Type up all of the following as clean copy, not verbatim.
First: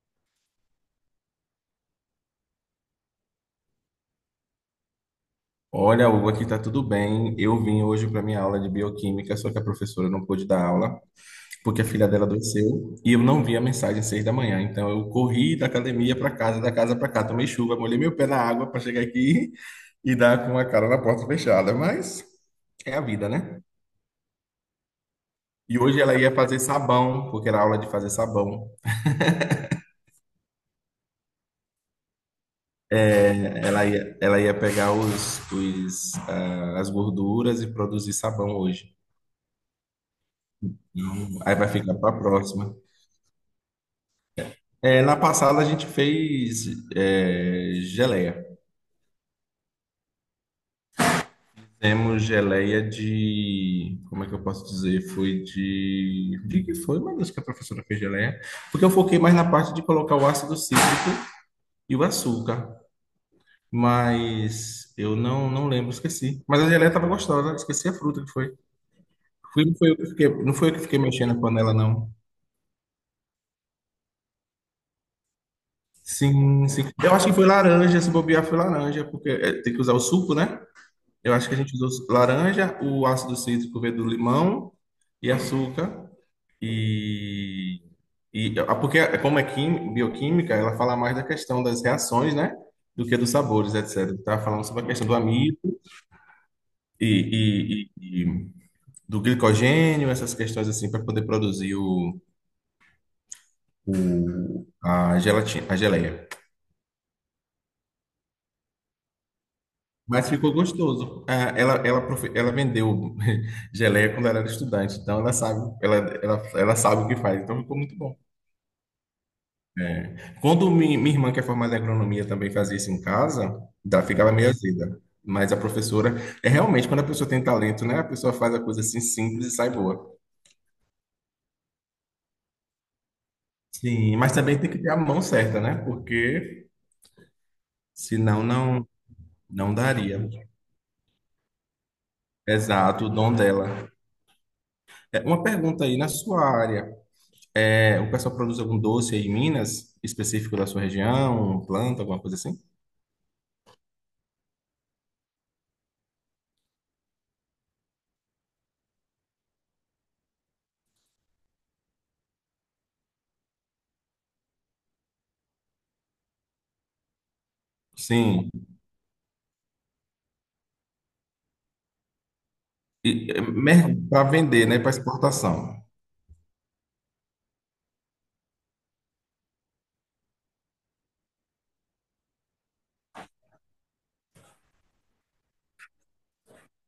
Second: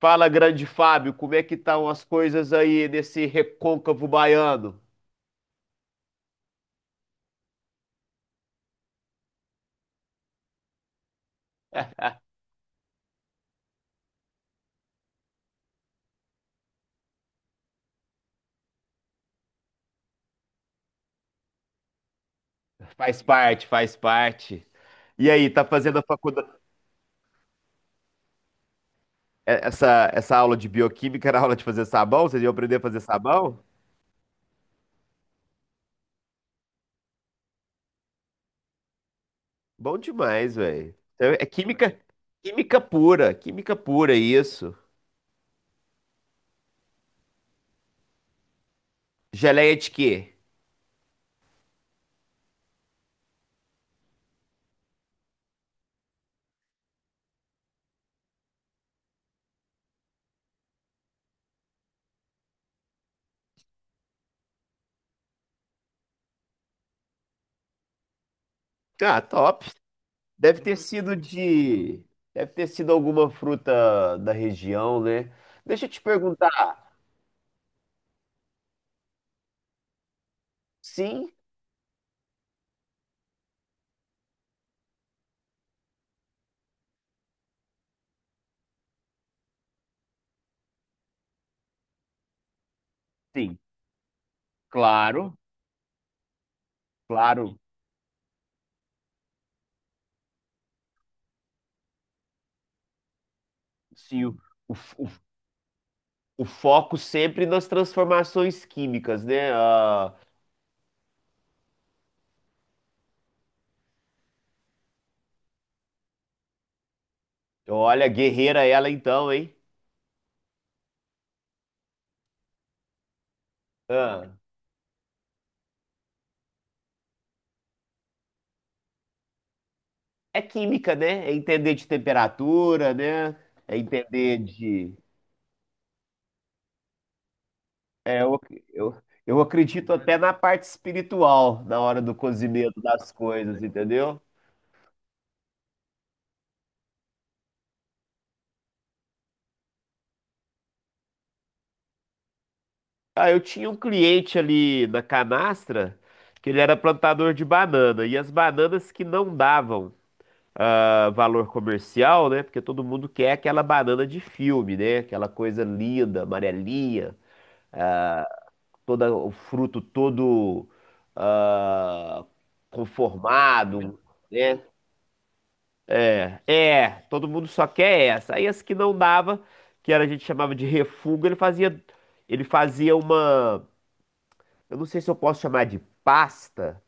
Fala, grande Fábio, como é que estão as coisas aí nesse recôncavo baiano? Olha, Hugo, aqui tá tudo bem. Eu vim hoje para minha aula de bioquímica, só que a professora não pôde dar aula porque a filha dela adoeceu e eu não vi a mensagem às 6 da manhã. Então eu corri da academia para casa, da casa para cá, tomei chuva, molhei meu pé na água para chegar aqui e dar com a cara na porta fechada. Mas é a Faz vida, né? parte, faz parte. E aí, tá E fazendo hoje a ela ia faculdade? fazer sabão, porque era aula de fazer sabão. É, essa aula de bioquímica era aula de fazer sabão? Vocês iam aprender a fazer sabão? É, ela ia pegar as gorduras e produzir sabão hoje. Bom demais, velho. Então, é Aí vai ficar química, para a próxima. Química pura, isso. É, na passada a gente fez geleia. Geleia de quê? Temos geleia de. Como é que eu posso dizer? Foi de. De que foi, meu Deus, que a professora fez geleia? Porque eu foquei mais na parte de colocar o ácido cítrico e o açúcar. Mas eu não lembro, esqueci. Mas a geleia estava gostosa, esqueci a fruta que foi. Ah, top. Não foi eu que fiquei, não Deve foi eu ter que fiquei sido mexendo na panela, de. não. Deve ter sido alguma fruta da região, né? Deixa eu te perguntar. Sim, sim. Eu acho que foi laranja, se bobear foi laranja, porque tem que usar o suco, né? Sim, Eu acho que a gente usou laranja, o ácido cítrico veio do limão e açúcar. E, e, porque como é bioquímica, ela fala mais da questão das reações, né? Do que dos sim, sabores, etc. Estava falando sobre a questão do claro, amido e, claro. e- e- e do glicogênio, essas questões assim, para poder produzir Sim, o, o- a gelatina, a geleia. o foco sempre nas transformações químicas, né? Ah, Mas ficou gostoso. Ah, ela vendeu geleia quando ela era estudante, então ela sabe, ela sabe o que faz, então ficou muito olha, bom. guerreira ela então, hein? Quando minha irmã, que é formada em agronomia, também fazia isso em casa, ficava Ah, meio azeda. Mas a professora, é realmente quando a pessoa tem talento, né? A pessoa faz a coisa assim simples e sai boa. é química, né? É entender de temperatura, né? É Sim, mas entender também tem que ter de. a mão certa, né? Porque É, eu, senão não, eu, eu não acredito até daria. na parte espiritual, na hora do cozimento Exato, o das dom coisas, dela. entendeu? É, uma pergunta aí na sua área. É, o pessoal produz algum doce aí em Minas, específico da sua região, planta, alguma coisa assim? Ah, eu tinha um cliente ali na canastra que ele era plantador de banana, e as bananas que não davam. Valor comercial, né? Porque todo mundo quer aquela banana de filme, né? Aquela coisa linda, amarelinha, Sim. toda, o fruto todo ah, E, conformado, para né? vender, né? Para exportação. É, todo mundo só quer essa. Aí as que não dava, que era, a gente chamava de refugo, ele fazia uma, eu não sei se eu posso chamar de pasta,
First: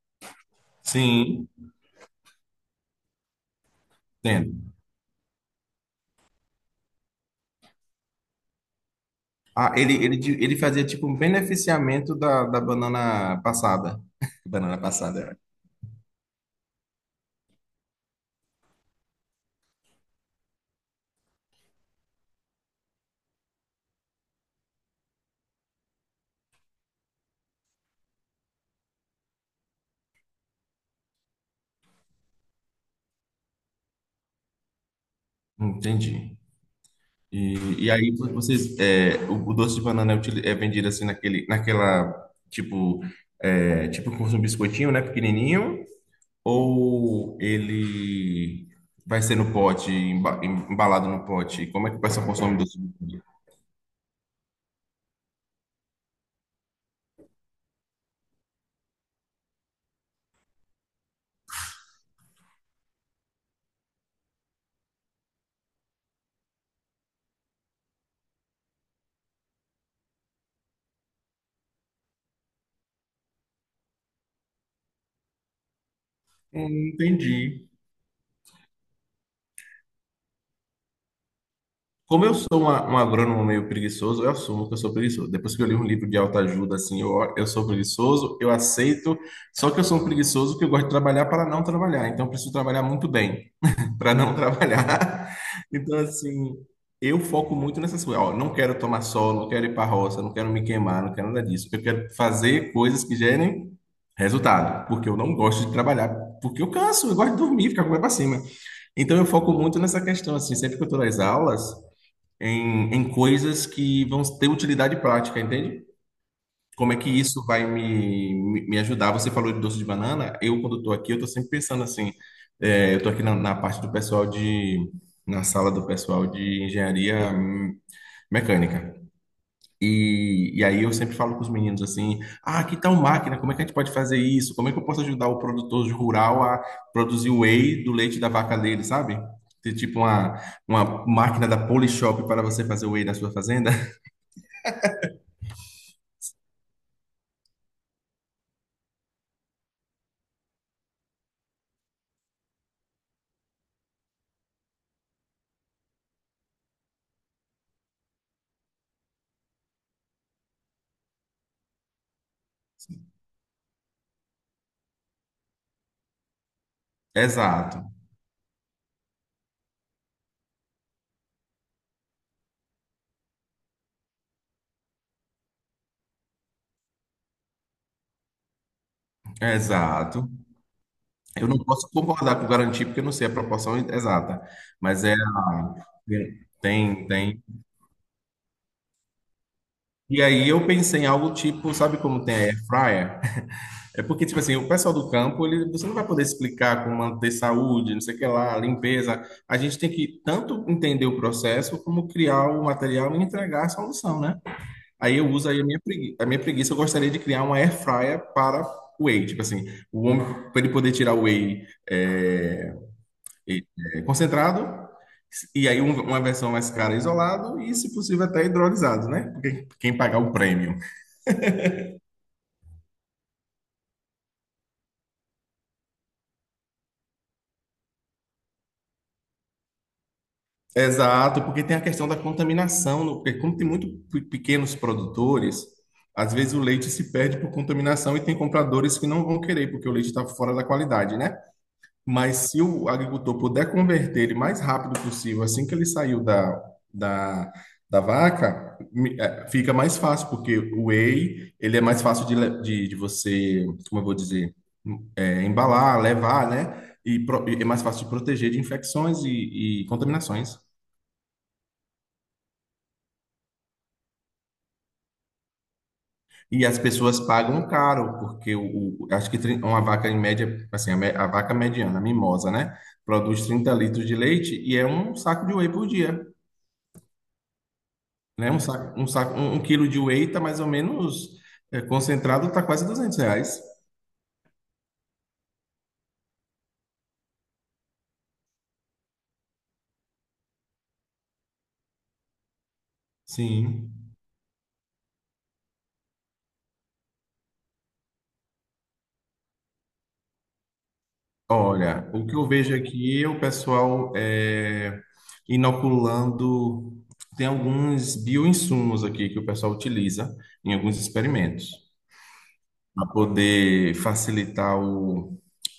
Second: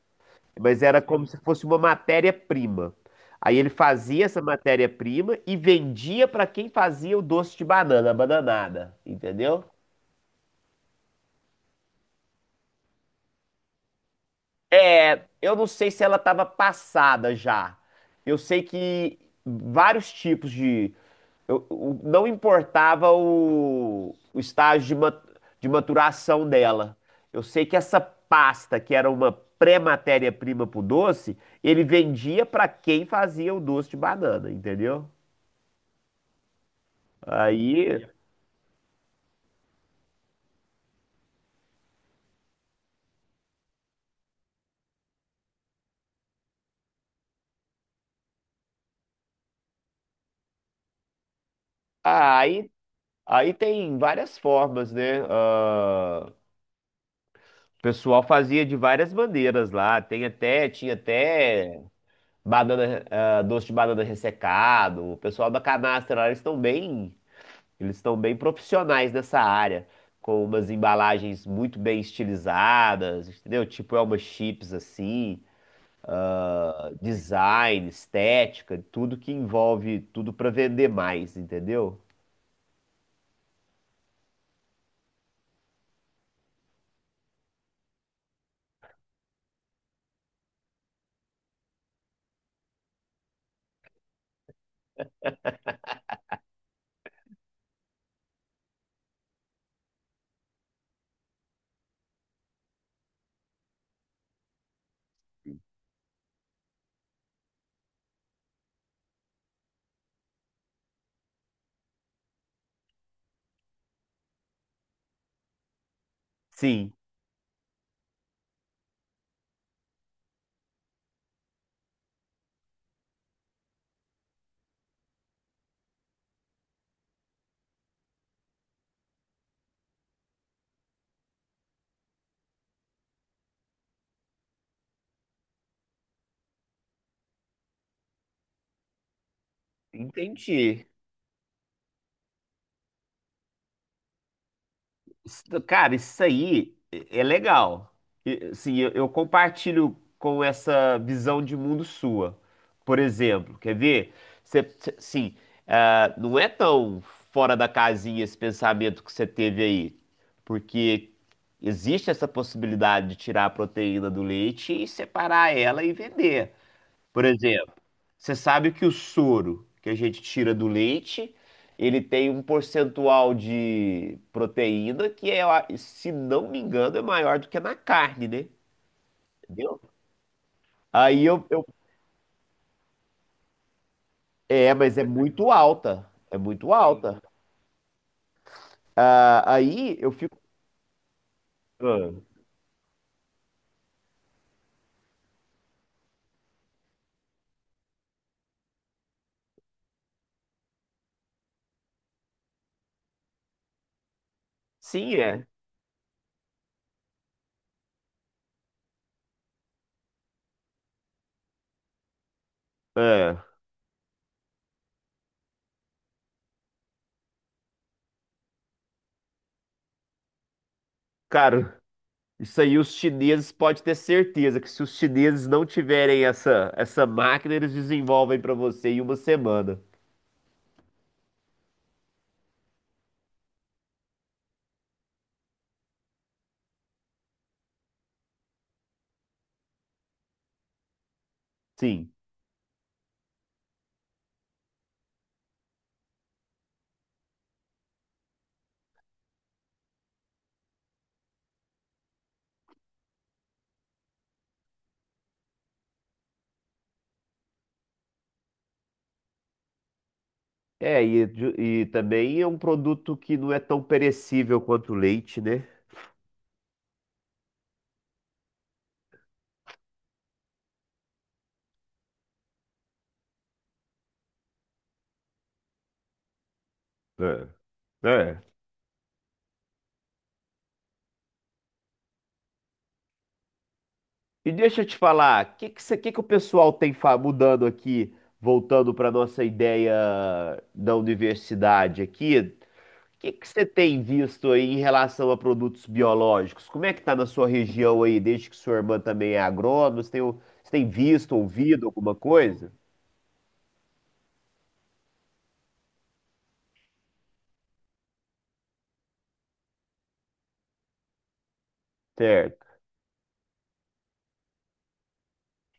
mas era como se Sim, fosse uma matéria-prima. Aí ele fazia essa entendo. matéria-prima e vendia para quem fazia o doce de banana, a bananada, entendeu? Ah, ele fazia tipo um beneficiamento da banana passada. Banana É, passada. eu não sei se ela estava passada já. Eu sei que vários tipos de. Não importava o estágio de maturação dela. Eu sei que essa pasta, que era uma pré-matéria-prima para o doce, ele vendia para quem fazia o doce de banana, entendeu? É. Entendi. E, Aí, e aí vocês, é, o doce de banana é, é vendido assim naquele, naquela, tipo, tipo como se fosse um biscoitinho, né? Pequenininho. Ou ele vai ser no pote, embalado no pote? Como é que vai ser ah, consome aí, doce do leite? aí, tem várias formas, né? Ah, o pessoal fazia de várias maneiras lá. Tinha até banana, doce de banana ressecado. O pessoal da canastra lá, eles estão bem profissionais nessa área, com umas embalagens muito bem estilizadas, entendeu? Tipo Elma Chips assim, Entendi. design, estética, tudo que envolve tudo para vender mais, entendeu? Como eu sou uma, um agrônomo meio preguiçoso, eu assumo que eu sou preguiçoso. Depois que eu li um livro de autoajuda, assim, eu sou preguiçoso, eu aceito. Só que eu sou um preguiçoso que eu gosto de trabalhar para não trabalhar. Então, eu preciso trabalhar muito bem, para não trabalhar. Então, assim, eu foco muito nessas coisas. Ó, não quero tomar sol, não quero ir para roça, não quero me queimar, não quero nada disso. Eu quero fazer coisas que gerem resultado, porque eu não gosto de trabalhar, porque eu canso, eu gosto de dormir, ficar com o pé para cima. Então, eu foco muito nessa questão, assim, sempre que eu estou nas aulas, em coisas que vão ter utilidade prática, entende? Sim. Como é que isso vai me ajudar? Você falou de doce de banana. Eu, quando estou aqui, eu estou sempre pensando assim. Eu estou aqui na parte do pessoal de, na sala do pessoal de engenharia mecânica. E aí eu sempre falo com os meninos assim: ah, que tal máquina? Como é que a gente pode fazer isso? Como é que eu posso ajudar o produtor rural a produzir o whey do leite da vaca dele, sabe? Ter tipo uma, Entendi. uma máquina da Polishop para você fazer o whey na sua fazenda? Cara, isso aí é legal. E, assim, eu compartilho com essa visão de mundo sua. Por exemplo, quer ver? Assim, não é tão fora da casinha esse pensamento que você teve aí. Porque existe essa possibilidade de tirar a proteína do leite e separar ela e vender. Por exemplo, Exato, você sabe que o soro que a gente tira do leite, ele tem um percentual de proteína que é, se não me engano, é maior do que na carne, né? Entendeu? exato. Aí Eu não eu- posso concordar com garantir, porque eu não sei a proporção exata, é, Mas é mas muito alta, é muito tem, alta. tem. Ah, aí eu E fico, aí eu pensei em algo tipo, sabe ah, como tem a air fryer? É porque, tipo assim, o pessoal do campo, ele, você não vai poder explicar como manter saúde, não sei o que lá, limpeza. A gente tem que tanto entender o processo, como criar o material e entregar a solução, né? sim, Aí eu é. uso aí a minha preguiça. A minha preguiça, eu gostaria de criar uma air fryer para whey. Tipo assim, o homem, para ele poder tirar o whey Ah, E- concentrado, e aí uma versão mais cara isolado e, se possível, até hidrolisado, né? Porque quem pagar o prêmio. cara, isso aí os chineses pode ter certeza que se os chineses não tiverem essa máquina, eles desenvolvem para você em uma semana. Exato, porque tem a questão da contaminação, porque como tem muito pequenos produtores, às vezes o leite se perde por contaminação e tem compradores que não vão querer, porque o leite está fora da qualidade, né? Sim. Mas se o agricultor puder converter ele mais rápido possível, assim que ele saiu da, da, da vaca, fica mais fácil, porque o whey, ele é mais fácil de você, como eu vou dizer, embalar, levar, né? E é mais fácil de proteger de infecções e contaminações. É, e também é um produto que não é tão perecível quanto o leite, né? E as pessoas pagam caro, porque acho que uma vaca em média, assim, a vaca mediana, a mimosa, né? Produz 30 litros de leite e é um saco de whey por dia. É. É. Né? Um quilo de whey tá mais ou menos concentrado, tá quase 200 reais. E deixa eu te falar, o que que o pessoal tem mudando aqui, voltando para nossa ideia da universidade aqui? O que que você tem Sim. visto aí em relação a produtos biológicos? Como é que tá na sua região aí, desde que sua irmã também é agrônoma? Você tem visto, ouvido Olha, alguma o que eu coisa? vejo aqui é o pessoal inoculando. Tem alguns bioinsumos aqui que o pessoal utiliza em alguns experimentos Certo. para poder facilitar o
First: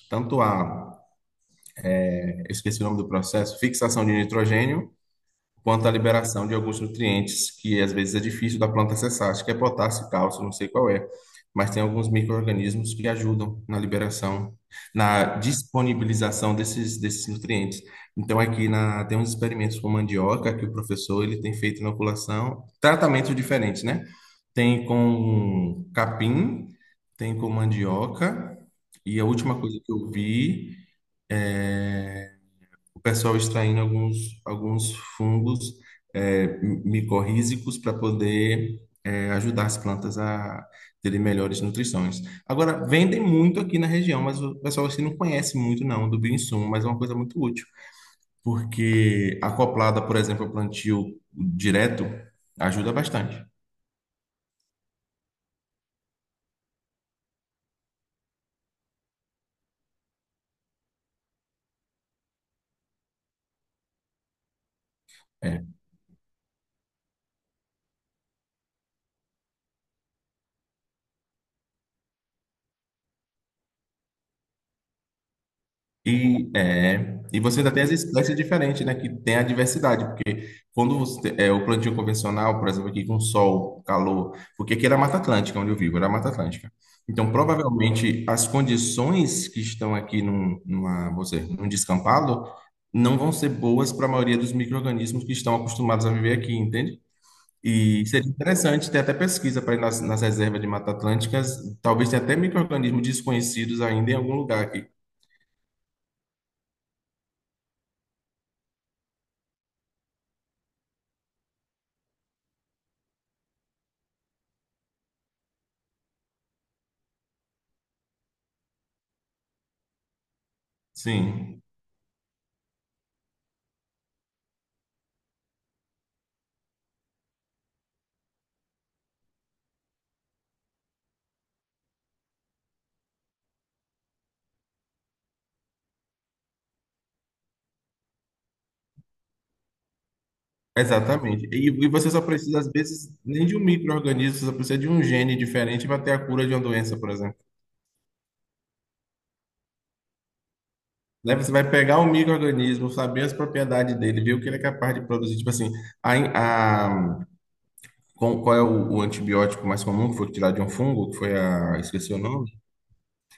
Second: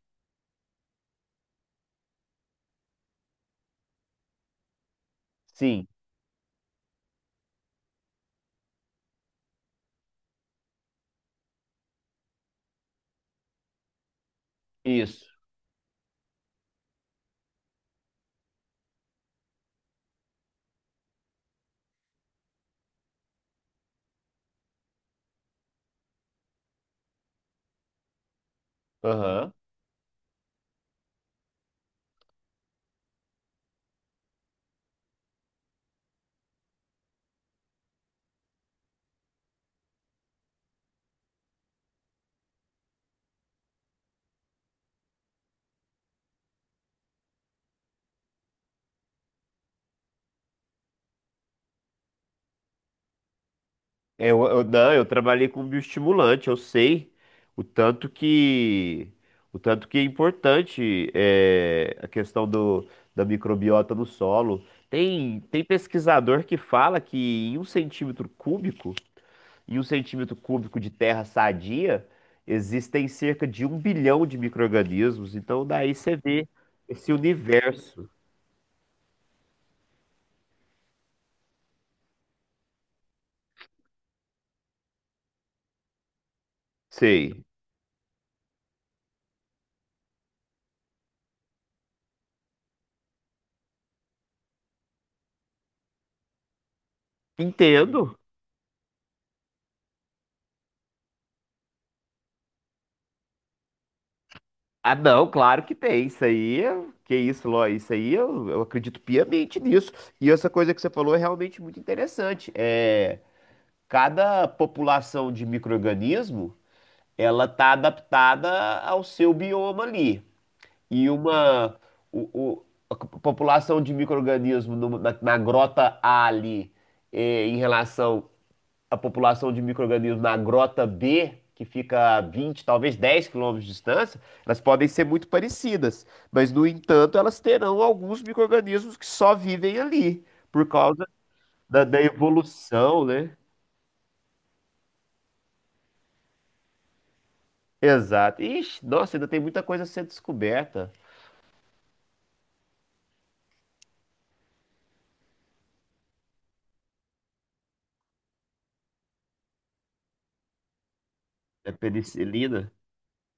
tanto a, eu esqueci o nome do processo, fixação de nitrogênio Sim, quanto à liberação de alguns nutrientes que às vezes é difícil da planta acessar. Acho que é potássio, cálcio, não sei qual é, mas tem alguns micro-organismos que ajudam na liberação, isso. na disponibilização desses nutrientes. Então aqui na, tem uns experimentos com mandioca que o professor ele tem feito inoculação, tratamentos diferentes, né? Tem com capim, tem com mandioca, e a Aham. última coisa que eu vi é o pessoal extraindo alguns fungos micorrízicos para poder ajudar as plantas a terem melhores nutrições. Agora, vendem muito aqui na região, mas o pessoal assim não conhece muito não do bioinsumo, mas é uma coisa muito útil, porque acoplada, por exemplo, ao plantio direto, ajuda bastante. Não, eu trabalhei com bioestimulante, eu sei o tanto que o tanto que é importante a questão do, da microbiota no solo. Tem, É. tem pesquisador que fala que em um centímetro cúbico, de terra sadia, existem cerca de 1 bilhão de micro-organismos. Então daí você vê E, esse é, e você ainda tem as universo. espécies diferentes, né? Que tem a diversidade. Quando você, o plantio convencional, por exemplo, aqui com sol, calor, porque aqui era Mata Atlântica, onde eu vivo, era Mata Atlântica. Então, Sei. provavelmente, as condições que estão aqui vou num descampado não vão ser boas para a maioria dos micro-organismos que estão acostumados a viver aqui, entende? E Entendo. seria interessante ter até pesquisa para ir nas reservas de Mata Atlânticas, talvez tenha até micro-organismos desconhecidos ainda em algum lugar aqui. Ah, não, claro que tem. Isso aí, que isso, Ló, isso aí eu acredito piamente nisso. E essa coisa que você falou é realmente muito interessante. É, cada população de micro-organismo, ela tá adaptada ao seu bioma ali. E Sim. uma o, o- a c- População de micro-organismo na grota A ali, é, em relação a população de micro-organismos na grota B, que fica a 20 talvez 10 quilômetros de distância, elas podem ser muito parecidas, mas, no entanto, elas terão alguns micro-organismos que só vivem ali, por causa Exatamente. E, da, e da você só precisa, às evolução, vezes, né? nem de um micro-organismo, você só precisa de um gene diferente para ter a cura de uma doença, por exemplo. Exato. Ixi, nossa, ainda tem muita coisa a ser descoberta. Né? Você vai pegar um micro-organismo, saber as propriedades dele, ver o que ele é capaz de produzir. Tipo assim, a, in- a- qual é o antibiótico mais comum que foi tirado de um fungo, que foi É a, esqueci o nome. penicilina.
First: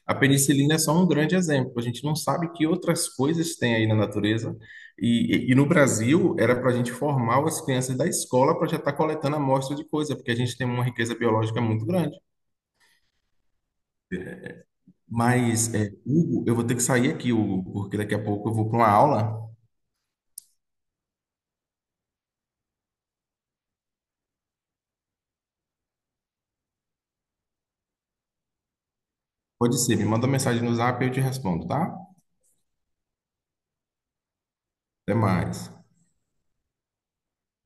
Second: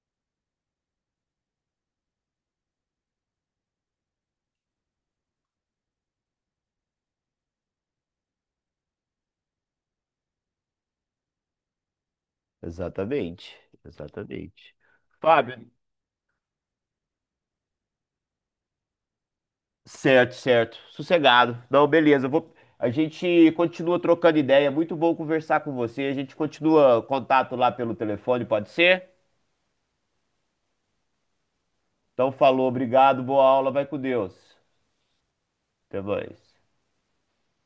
A penicilina é só um grande exemplo. A gente não sabe que outras coisas tem aí na natureza. E no Brasil, era para a gente formar as crianças da escola para já estar coletando amostra de coisa, porque a gente tem uma riqueza biológica muito grande. Exatamente, exatamente. Fábio, Mas, Hugo, eu vou ter que sair aqui, Hugo, porque daqui a pouco eu vou para uma aula. certo, certo. Sossegado. Não, beleza. Eu vou... A gente continua trocando ideia. É muito bom conversar com você. A gente continua contato lá pelo telefone, pode ser? Pode ser, me manda uma mensagem no Zap e eu te respondo, tá? Então, falou, obrigado, boa aula, vai com Deus. Até mais. Até mais.